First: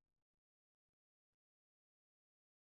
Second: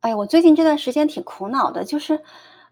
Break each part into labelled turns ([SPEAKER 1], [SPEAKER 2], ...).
[SPEAKER 1] 哎呀我最近这段时间挺苦恼的，就是，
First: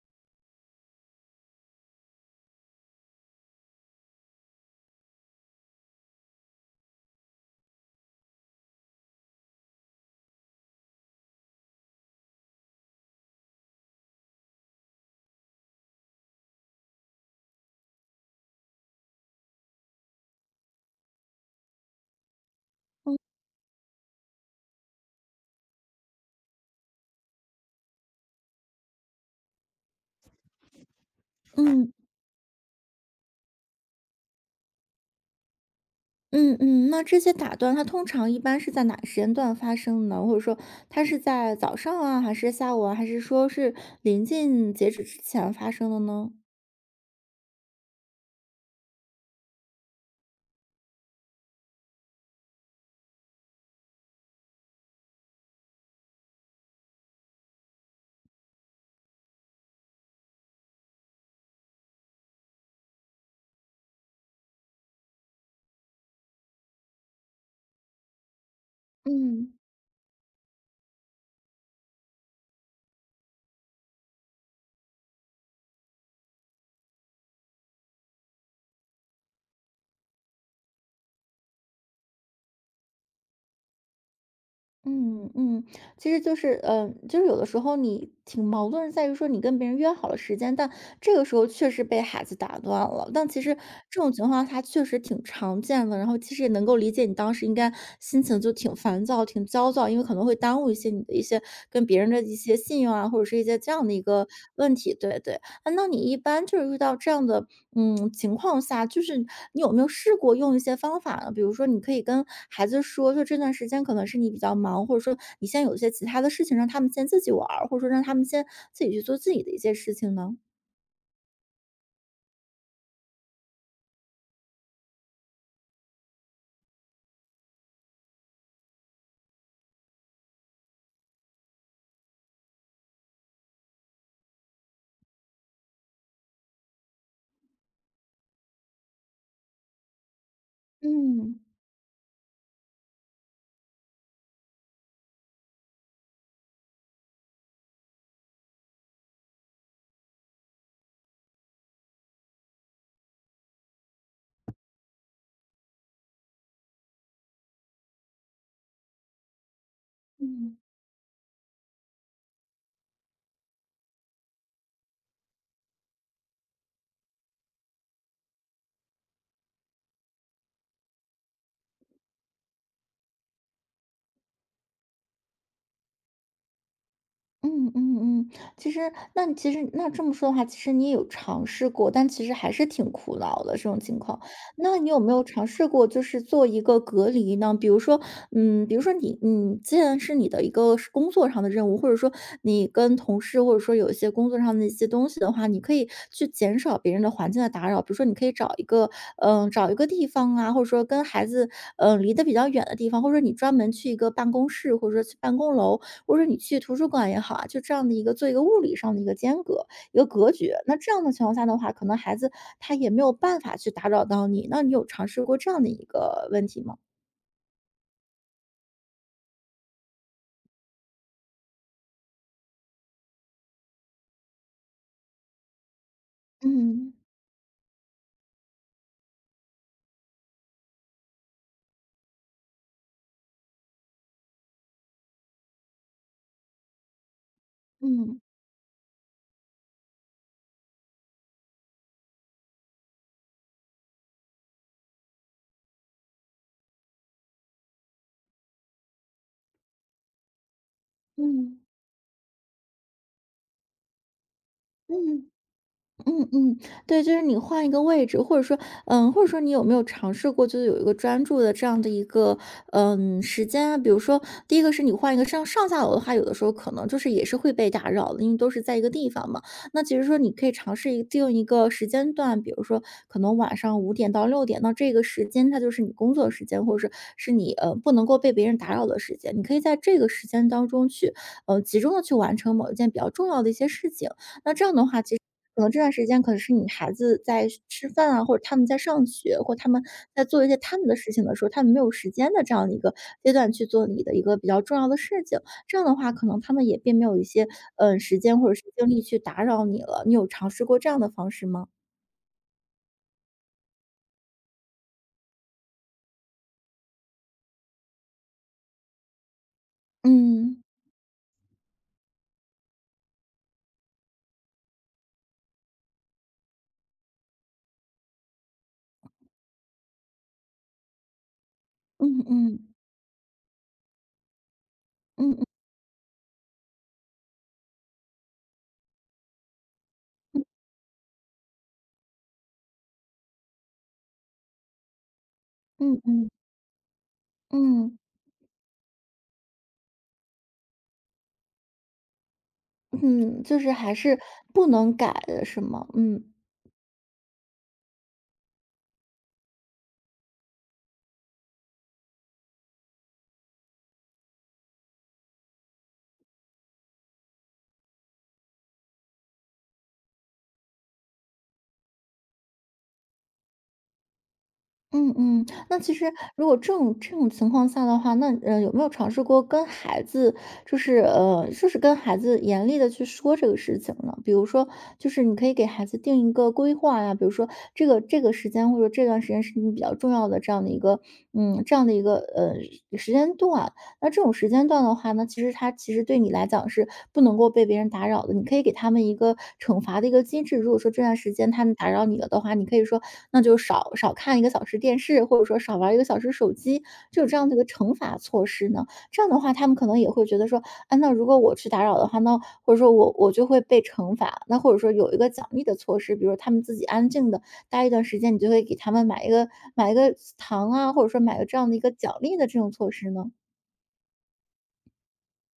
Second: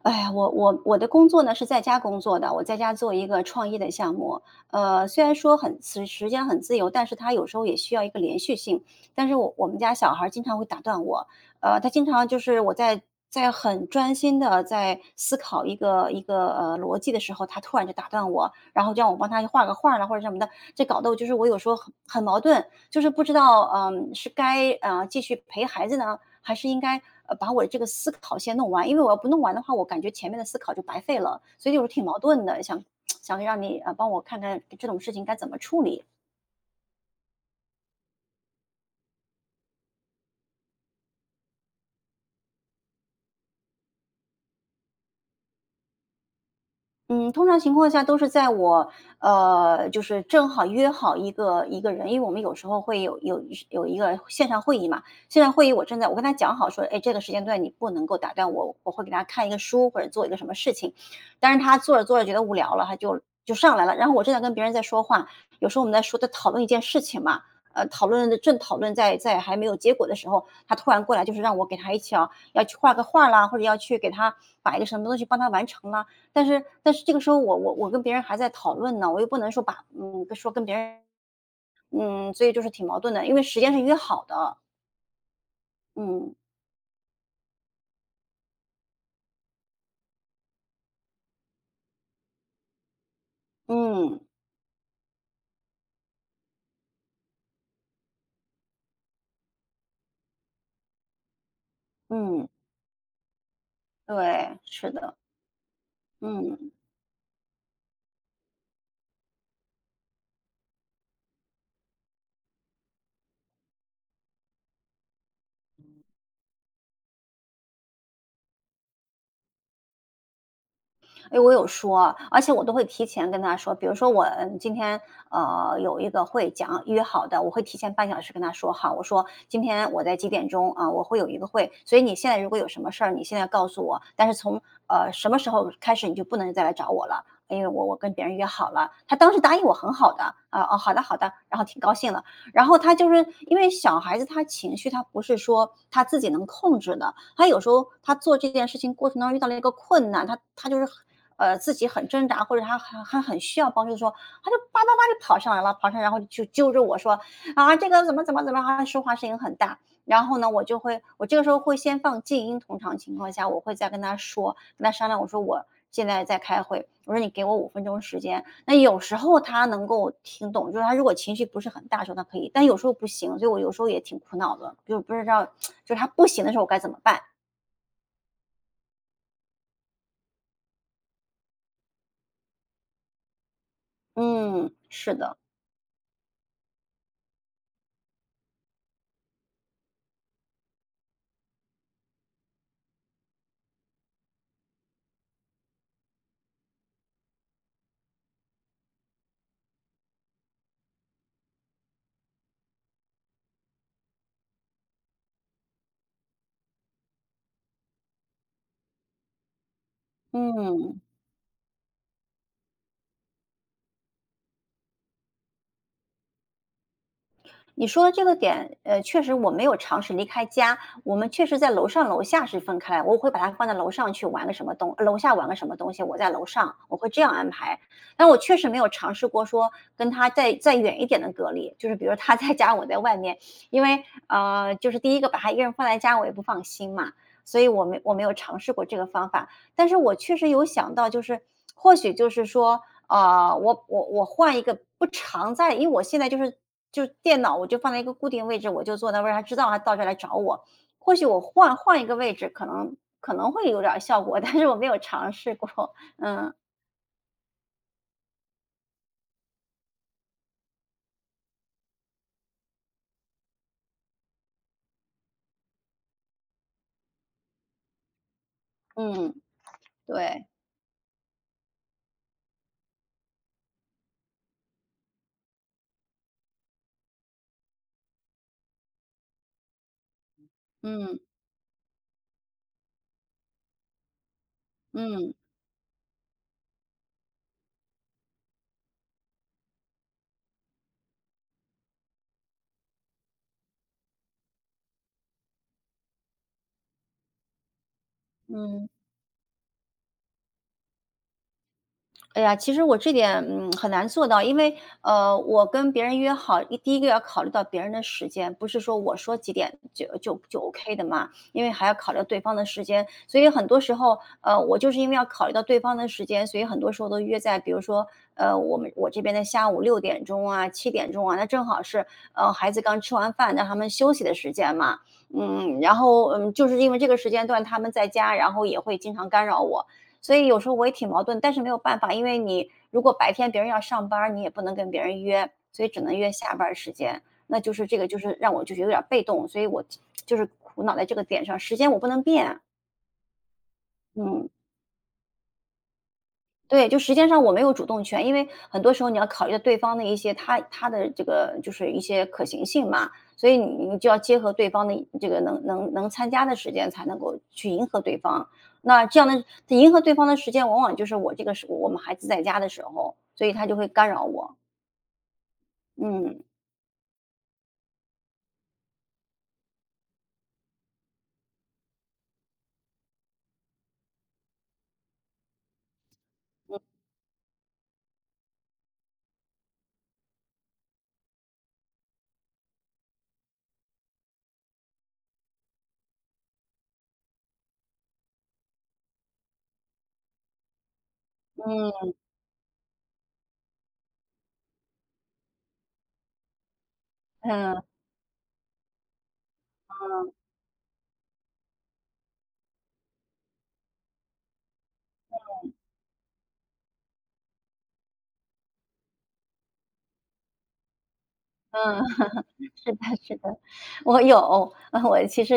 [SPEAKER 1] 哎呀，我的工作呢是在家工作的，我在家做一个创意的项目。虽然说时间很自由，但是它有时候也需要一个连续性。但是我们家小孩儿经常会打断我。他经常就是我在很专心的在思考一个逻辑的时候，他突然就打断我，然后就让我帮他画个画儿啦或者什么的，这搞得我就是我有时候很矛盾，就是不知道是该继续陪孩子呢，还是应该把我的这个思考先弄完，因为我要不弄完的话，我感觉前面的思考就白费了，所以就是
[SPEAKER 2] 嗯
[SPEAKER 1] 挺矛盾的，想让你帮我看看这种事情该怎么处理。
[SPEAKER 2] 嗯嗯，那这些打断它通常一般是在哪个时间段发生呢？或者说它是在早上啊，还是下午啊，还是说是临近截止之前发生的呢？
[SPEAKER 1] 嗯，通常情况下都是在我，就是正好约好一个人，因为我们有时候会有一个线上会议嘛。线上会议我正在我跟他讲好说，哎，这个时间段你不能够打断我，我会给他看一个书或者做一个什么事情。但是他做着做着觉得无聊了，他就上来了，然后我正在跟别人在说话。有时候我们在说讨论一件事情嘛。讨论的正讨论
[SPEAKER 2] 嗯
[SPEAKER 1] 还没有结果的时候，他突然过来就是让我给他一起啊，要去画个画啦，或者要去给他把一个什么东西帮他完成啦。但是这个时候我跟别人还在讨论呢，我又不能说把说跟别人。所以就是挺矛盾的，因为时间是约好的。
[SPEAKER 2] 嗯嗯，其实
[SPEAKER 1] 嗯
[SPEAKER 2] 就是，就是有的时候你挺矛盾，在于说你跟别人约好了时间，但这个时候确实被孩子打断了。但其实这种
[SPEAKER 1] 嗯
[SPEAKER 2] 情况它确实挺常见的，然后其实也能够理解你当时应该心情就挺烦躁、挺焦躁，因为可能会耽误一些你的一些跟别人的一
[SPEAKER 1] 嗯，
[SPEAKER 2] 些信用啊，或者是一些这样的一个
[SPEAKER 1] 对，
[SPEAKER 2] 问
[SPEAKER 1] 是
[SPEAKER 2] 题。
[SPEAKER 1] 的，
[SPEAKER 2] 对对。哎，那你一般就是
[SPEAKER 1] 嗯。
[SPEAKER 2] 遇到这样的，情况下，就是你有没有试过用一些方法呢？比如说，你可以跟孩子说，就这段时间可能是你比较忙，或者说你现在有一些其他的事情，让他们先自己玩儿，或者说让他们先自己去做自己的一些事情呢？
[SPEAKER 1] 哎，我有说，而且我都会提前跟他说。比如说我今天有一个会讲约好的，我会提前半小时跟他说好，我说今天我在几点钟啊、我会有一个会，所以你现在如果有什么事儿，你现在告诉我，但是从什么时候开始你就不能再来找我了。因为我跟别人约好了，他当时答应我很好的，啊、哦好的好的，
[SPEAKER 2] 嗯。
[SPEAKER 1] 然后挺高兴的。然后他就是因为小孩子他情绪他不是说他自己能控制的，他有时候他做这件事情过程当中遇到了一个困难，他就是自己很挣扎，或者他还很需要帮助的时候，他就叭叭叭就跑上来了，跑上来然后就揪着我说啊这个怎么怎么怎么，他说话声音很大。然后呢，
[SPEAKER 2] 嗯。
[SPEAKER 1] 我就会我这个时候会先放静音。通常情况下我会再跟他说，跟他商量，我说我现在开会，我说你给我五分钟时间。那有时候他能够听懂，就是他如果情绪不是很大的时候，他可以，但有时候不行。所以我有时候也挺苦恼的，就是不知道，就是他不行的时候我该怎么办。
[SPEAKER 2] 嗯嗯嗯，其实那这么说的话，其实你也有尝试过，但其实还是挺苦恼的这种情况。
[SPEAKER 1] 嗯，
[SPEAKER 2] 那你有没
[SPEAKER 1] 是
[SPEAKER 2] 有
[SPEAKER 1] 的，
[SPEAKER 2] 尝试过，就是做一个隔离呢？比如说，比如说你，你既然是你的一个是工作上的任务，或者说你跟同事，或者说有一些工作上的一些东西的话，你可以去减少别人的环境的打扰。比如说，你可以找一个，找一个地方啊，或者说跟孩子，离得比较远的地方，或者说你专门去一个办公室，或者说去办公楼，或者说你去图书馆也好啊，就这样的一个做一个物理上的一个间隔。一个格局，那这
[SPEAKER 1] 嗯。
[SPEAKER 2] 样的情况下的话，可能孩子他也没有办法去打扰到你。那你有尝试过这样的一个问题吗？
[SPEAKER 1] 你说的这个点，确实我没有尝试离开家。我们确实在楼上楼下是分开来，我会把它放在楼上去玩个什么楼下玩个什么东西，我在楼上，
[SPEAKER 2] 嗯
[SPEAKER 1] 我会这样安排。但我确实没有尝试过说跟他在远一点的隔离，就是比如他在家，我在外面，因为就是第一个把他一个人放在家，我也不放心嘛，所以我
[SPEAKER 2] 嗯
[SPEAKER 1] 没有尝试过这个方法。但是我确实有想到，就是或许就是说，啊，我换一个不常在。因为我现在就是就电脑，我就放在一个固定位置，我就坐那位置，他知道他到这来找我。或许我
[SPEAKER 2] 嗯
[SPEAKER 1] 换一个位置，可能会有点儿效果，但是我没有
[SPEAKER 2] 嗯。
[SPEAKER 1] 尝试过。
[SPEAKER 2] 嗯
[SPEAKER 1] 嗯
[SPEAKER 2] 嗯，对，就是你换一个位置，或者说，或者说你有没有尝试过，就是有一个专注的这样的一个，时间啊？比如说，第一个是你换一个上下楼的话，有的时候可能就是也是会被打扰的，因为都是在一个地方
[SPEAKER 1] 嗯，
[SPEAKER 2] 嘛。那其实说你可
[SPEAKER 1] 对，
[SPEAKER 2] 以尝试一定一个时间段，比如说可能晚上5点到6点，那这个时间它就是你工作时间，或者是你不能够被别人打扰的时间，你可以在这个时间当中去，
[SPEAKER 1] 嗯
[SPEAKER 2] 集中的去完成某一件比较重要的一些事情。那这样的话，其实。
[SPEAKER 1] 嗯
[SPEAKER 2] 可能这段时间可能是你孩子在吃饭啊，或者他们在上学，或他们在做一些他们的事情的时候，他们没有时间的这样的一个阶段去做你的一个比较重要的事情。这样的话，可能他们也并没有一些时间或者是
[SPEAKER 1] 嗯。
[SPEAKER 2] 精力去打扰你了。你有尝试过这样的方式吗？
[SPEAKER 1] 哎呀，其实我这点，很难做到。因为，我跟别人约好，第一个要考虑到别人的时间，不是说我说几点就就
[SPEAKER 2] 嗯
[SPEAKER 1] 就 OK 的嘛。因为还要考虑到对方的时间，所以很多时候，我就是因为要考虑到对方的时间，所以很多时候都约在，比如说，我这边的下午六点钟啊、七点钟啊，那正好是，
[SPEAKER 2] 嗯
[SPEAKER 1] 孩
[SPEAKER 2] 嗯
[SPEAKER 1] 子刚吃完饭，让他们休息的时间嘛。
[SPEAKER 2] 嗯嗯
[SPEAKER 1] 然后，就是因为这个时间段他们在家，然后也会经常干扰我。所以有时候我也挺矛盾，但是没有办法，因为你如果白天别人要上班儿，你也不能跟别人约，所以只
[SPEAKER 2] 嗯
[SPEAKER 1] 能
[SPEAKER 2] 嗯
[SPEAKER 1] 约下班儿时间。那就是这
[SPEAKER 2] 嗯
[SPEAKER 1] 个，就是让我就是有点儿被动，所以我就是苦恼在这个点上，时间我不能变。
[SPEAKER 2] 嗯，就是还是
[SPEAKER 1] 嗯。
[SPEAKER 2] 不能改的是吗？嗯。
[SPEAKER 1] 对，就时间上我没有主动权，因为很多时候你要考虑到对方的一些他的这个就是一些可行性嘛，所以你就要结合对方的这个能参加的时间，才能够去迎合对方。那这样的迎合对方的时间，往往就是我这个时我们孩子在家的时候，所以他就会干扰我。
[SPEAKER 2] 嗯嗯，那其实
[SPEAKER 1] 嗯
[SPEAKER 2] 如果这种情况下的话，那有没有尝试过跟孩子，就是跟孩子严厉的去说这个事情呢？比如说，就是你可以给孩子定一个规划呀，比如说这个时间或者这段时间是你比较重要的这样的一个这样的一个时间段，那这种时间段的话呢，其实他其实对你来讲是不能够被别人打扰的，你可以给他们一个惩罚的一个机制。如果说这段时间他们打扰你了的话，你可以说那就少看一个小时电视，或者说少玩一个小时手机，就有这样的一个
[SPEAKER 1] 嗯
[SPEAKER 2] 惩罚措施呢。这样的话，他们可能也会觉得说，啊，那如果我去打扰的话，那或者说我就会被惩罚，那或者说有一个奖励的措施，比如他们自己安静的待一段时间，你就会给他们买一个糖啊，或者说买个这样的一个
[SPEAKER 1] 嗯，
[SPEAKER 2] 奖励的这种 措
[SPEAKER 1] 是
[SPEAKER 2] 施
[SPEAKER 1] 的
[SPEAKER 2] 呢？
[SPEAKER 1] 是的，我有。我其实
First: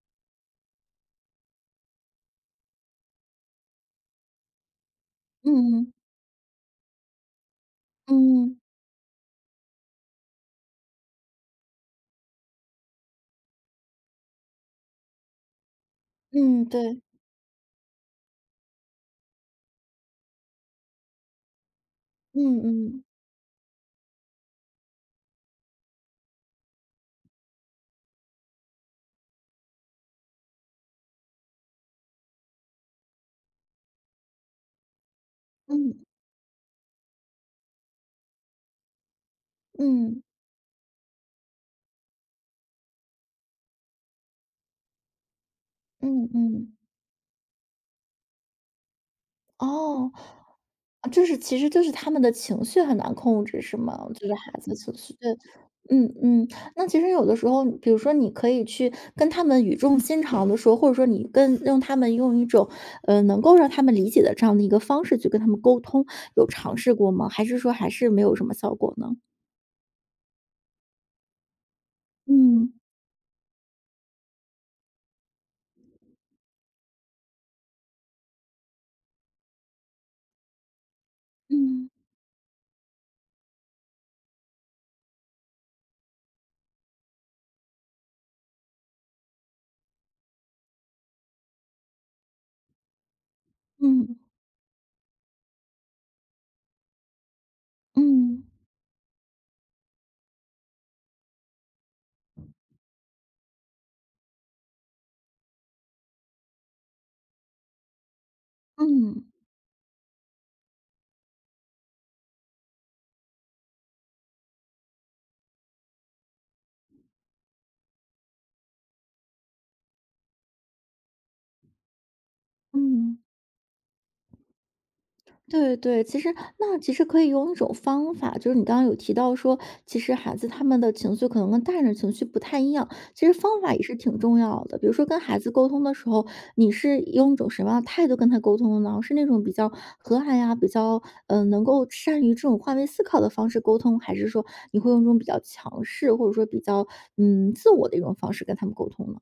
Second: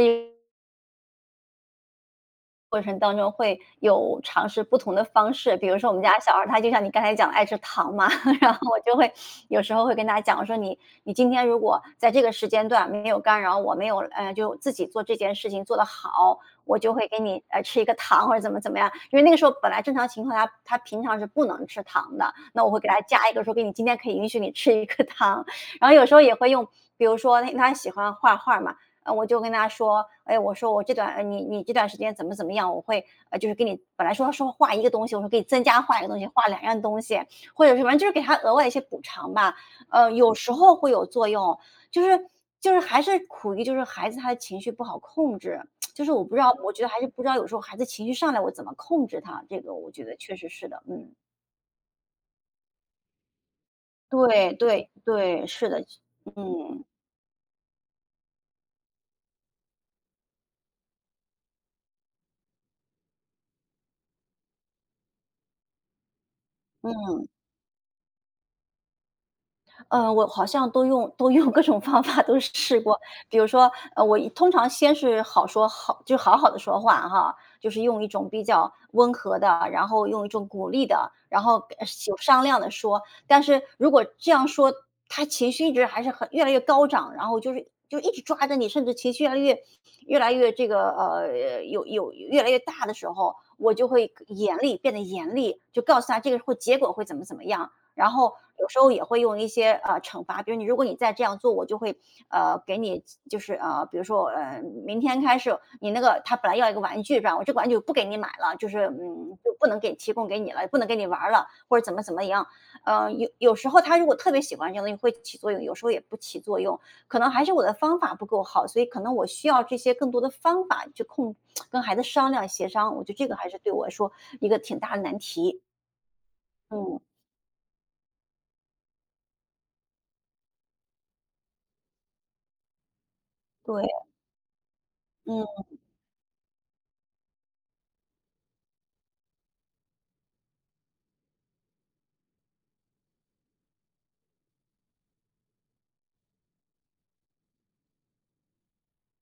[SPEAKER 1] 过程当中会有尝试不同的方式。比如说
[SPEAKER 2] 嗯
[SPEAKER 1] 我们家小孩儿，他就像你刚才讲的爱吃糖嘛。然后
[SPEAKER 2] 嗯
[SPEAKER 1] 我就会有时候会跟他讲，我说你今天如果在这个时间段没有干扰我，没有就自己做这件事情做得好，
[SPEAKER 2] 嗯，
[SPEAKER 1] 我就
[SPEAKER 2] 对，
[SPEAKER 1] 会给你吃一个糖或者怎么怎么样。因为那个时候本来正常情况下他平常是不能吃糖的，
[SPEAKER 2] 嗯
[SPEAKER 1] 那我会给他
[SPEAKER 2] 嗯
[SPEAKER 1] 加一个说给你今天可以允许你吃一个糖。然后有时候也会用，比如说他喜欢画画嘛。我就跟他说，哎，我说我这段呃你你这段时间怎么怎么样，我会就是给你本来说画一个东西，我说给你增加画一
[SPEAKER 2] 嗯
[SPEAKER 1] 个东西，画两样东西，或者是反正就是给他额外一些补偿吧。
[SPEAKER 2] 嗯
[SPEAKER 1] 有时候会有作用。就是还是苦于就是孩子他的情绪不好控制，就是我
[SPEAKER 2] 嗯
[SPEAKER 1] 不知道，我
[SPEAKER 2] 嗯，
[SPEAKER 1] 觉得还是不知道有时候孩子情绪上来我怎么控制他。这个我觉
[SPEAKER 2] 哦，
[SPEAKER 1] 得确实是的，嗯，
[SPEAKER 2] 啊就是其实就是他们的情绪很难控制，是吗？就是孩
[SPEAKER 1] 对
[SPEAKER 2] 子
[SPEAKER 1] 对
[SPEAKER 2] 情绪，对，
[SPEAKER 1] 对，是的，
[SPEAKER 2] 嗯
[SPEAKER 1] 嗯
[SPEAKER 2] 嗯。
[SPEAKER 1] 嗯。
[SPEAKER 2] 那其实有的时候，比如说你可以去跟他们语重心长的说，或者说你跟用他们用一种能够让他们理解的这样的一个方式去跟他们沟通，有尝试过吗？还是说还是没有什么效果呢？
[SPEAKER 1] 我好像都用各种方法都
[SPEAKER 2] 嗯
[SPEAKER 1] 试过。比如说，我通常先是好说好，就好好的说话哈，就是用一种比较温和的，然后用一种鼓励的，然后
[SPEAKER 2] 嗯
[SPEAKER 1] 有商量的说。但是如果这样说，他情绪一直还是越来越高涨，然后就一直抓着你，甚至情绪越来越越来越这个呃有有越来越大的时候，我就会
[SPEAKER 2] 嗯
[SPEAKER 1] 严厉变得严厉，就告诉他这个结果会怎么怎么样。然后
[SPEAKER 2] 嗯
[SPEAKER 1] 有时候也会用一些惩罚，比如你如果你再这样做，我就会给你就是比如说明天开始你那个他本来要一个玩具是吧，我这个玩具不给你买了，
[SPEAKER 2] 嗯
[SPEAKER 1] 就不能给提供给你了，不能给你玩儿了，或者怎么怎么样。有时候他如果特别喜欢这样东西会起作用，有时候也不起作用，可能还是我的方法不够好，所以可能我需要这些更多的方法去跟孩子商量协商。我觉得
[SPEAKER 2] 嗯。
[SPEAKER 1] 这个还是对我来说一个挺大的难题。
[SPEAKER 2] 对对，其实那其
[SPEAKER 1] 嗯，
[SPEAKER 2] 实可以用一种方法，就是你刚刚有提到说，其实孩子他们的情绪可能跟大人的情绪不太一样，其实方法也
[SPEAKER 1] 对，
[SPEAKER 2] 是挺重要的。比如说跟孩子
[SPEAKER 1] 嗯。
[SPEAKER 2] 沟通的时候，你是用一种什么样的态度跟他沟通呢？是那种比较和蔼呀、比较能够善于这种换位思考的方式沟通，还是说你会用这种比较强势或者说比较自我的一种方式跟他们沟通呢？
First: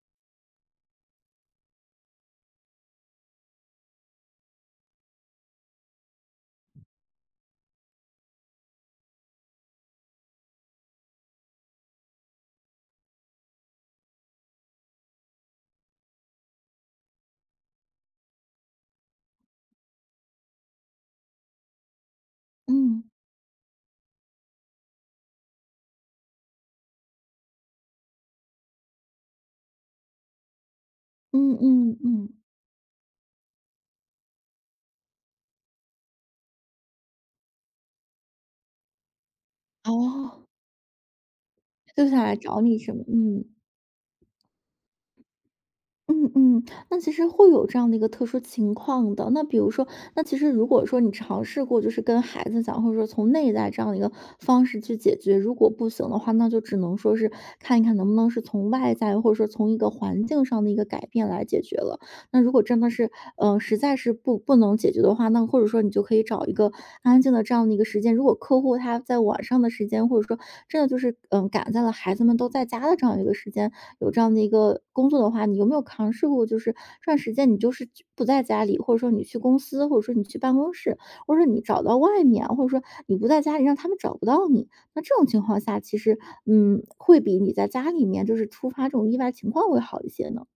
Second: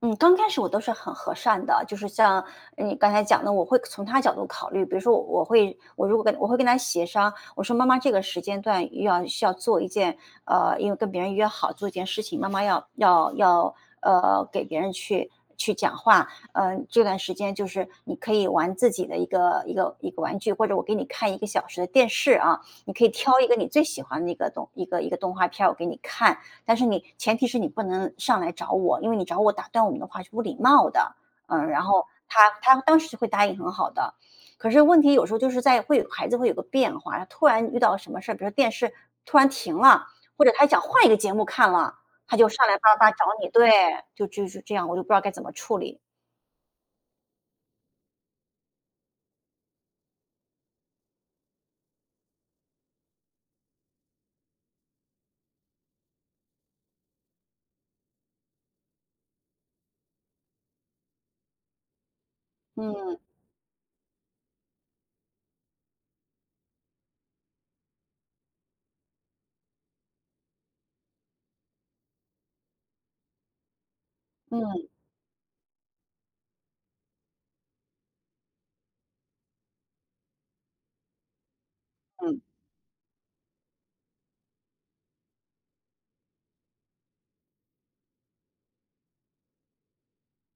[SPEAKER 1] 嗯，刚开始我都是很和善的，就是像你刚才讲的，我会从他角度考虑。比如说我，我如果会跟他协商，我说妈妈这个时间段需要做一件因为跟别人约好做一件事情，妈妈要给别人去讲话。嗯，这段时间就是你可以玩自己的一个玩具，或者我给你看一个小时的电视啊，你
[SPEAKER 2] 嗯
[SPEAKER 1] 可以挑一个你最喜欢的一个动画片儿，我给你看。但是你前提是你不能上来找我，因为你找我打断我们的话是不礼貌的。
[SPEAKER 2] 嗯
[SPEAKER 1] 嗯，然
[SPEAKER 2] 嗯
[SPEAKER 1] 后
[SPEAKER 2] 嗯，
[SPEAKER 1] 他当时会答应很好的，可是问题有时候就是在会有孩子会有个变化，他突然遇到什么事儿，比如说电视突然停了，
[SPEAKER 2] 哦，
[SPEAKER 1] 或者他想换一个节目看了，
[SPEAKER 2] 就想
[SPEAKER 1] 他
[SPEAKER 2] 来
[SPEAKER 1] 就
[SPEAKER 2] 找
[SPEAKER 1] 上来
[SPEAKER 2] 你什
[SPEAKER 1] 叭
[SPEAKER 2] 么？
[SPEAKER 1] 叭叭找
[SPEAKER 2] 嗯。
[SPEAKER 1] 你，对，就这样，我就不知道该怎么处理。
[SPEAKER 2] 嗯嗯，那其实会有这样的一个特殊情况的。那比如说，那其实如果说你尝试过，就是跟孩子讲，或者说从内在这样的一个方式去解决，如果不行的话，那就只能说是看一看能不能是从外在，或者说从一个环境上的一个改变来解决了。那如果真的是，
[SPEAKER 1] 嗯
[SPEAKER 2] 实在是不能解决的话，那或者说你就可以找一个安静的这样的一个时间。如果客户他在晚上的时间，或者说真的就是，赶在了孩子们都在家的这样一个时间，有这样的一个
[SPEAKER 1] 嗯
[SPEAKER 2] 工作的话，你有没有尝试过，就是这段时间你就是去不在家里，或者说你去公司，或者说你去办公室，或者说你找到外
[SPEAKER 1] 嗯。
[SPEAKER 2] 面，或者说你不在家里，让他们找不到你。那这种情况下，其实，会比你在家里面就是突发这种意外情况会好一些呢。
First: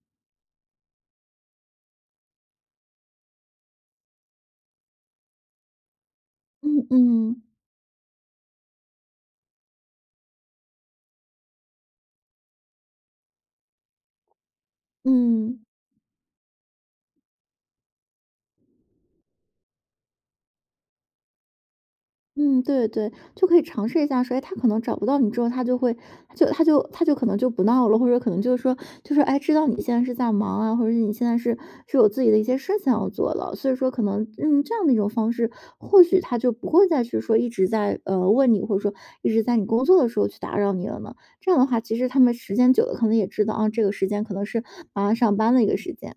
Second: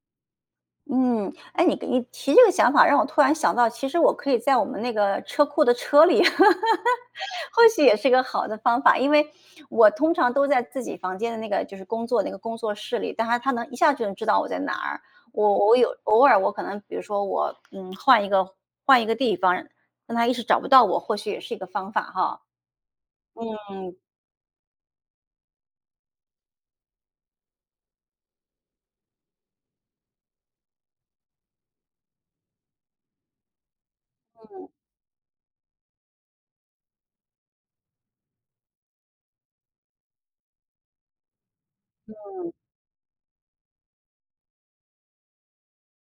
[SPEAKER 1] 嗯，哎，你提这个想法，让我突然想到，其实我可以在我们那个车库的车里。
[SPEAKER 2] 嗯嗯。
[SPEAKER 1] 或许也是个好的方法。因为我通常都在自己房间的那个就是工作室里，但他能一下就能知道我在哪儿。
[SPEAKER 2] 嗯，
[SPEAKER 1] 我我有偶尔我可能比如说我换一个地方，让他一时找不到我，或许也是一个方法哈。
[SPEAKER 2] 嗯，对对，就可以尝
[SPEAKER 1] 嗯，
[SPEAKER 2] 试一下说，哎，他可能找不到你之后，他就会，他就可能就不闹了，或者可能就是说，就是哎，知道你现在是在忙啊，或者是你现在是有自己的一些事情要做了，所以说可能这样的一种方式，或许他就不会再去说一直在问你，或者说一直在你工作的时候去打扰你了呢。这样的话，其实他们时间久了，可能也知道啊，这个时间可能是马上上班的一个时间。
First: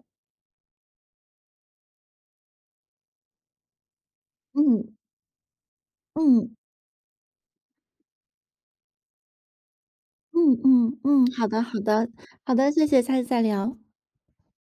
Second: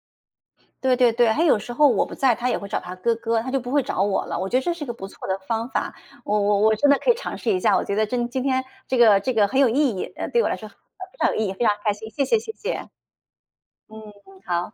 [SPEAKER 1] 对对对，还有时候我不在，他也会找他哥哥，他就不会找我了。我觉得这是
[SPEAKER 2] 嗯
[SPEAKER 1] 一个不错的方法，我
[SPEAKER 2] 嗯
[SPEAKER 1] 我我真的可以尝试一下。我觉得今天这个很有意义，对我来
[SPEAKER 2] 嗯
[SPEAKER 1] 说，
[SPEAKER 2] 嗯
[SPEAKER 1] 非
[SPEAKER 2] 嗯，
[SPEAKER 1] 常有意
[SPEAKER 2] 好
[SPEAKER 1] 义，
[SPEAKER 2] 的
[SPEAKER 1] 非常
[SPEAKER 2] 好
[SPEAKER 1] 开心，
[SPEAKER 2] 的
[SPEAKER 1] 谢谢谢
[SPEAKER 2] 好的，谢
[SPEAKER 1] 谢。
[SPEAKER 2] 谢，下次再聊。
[SPEAKER 1] 嗯，好。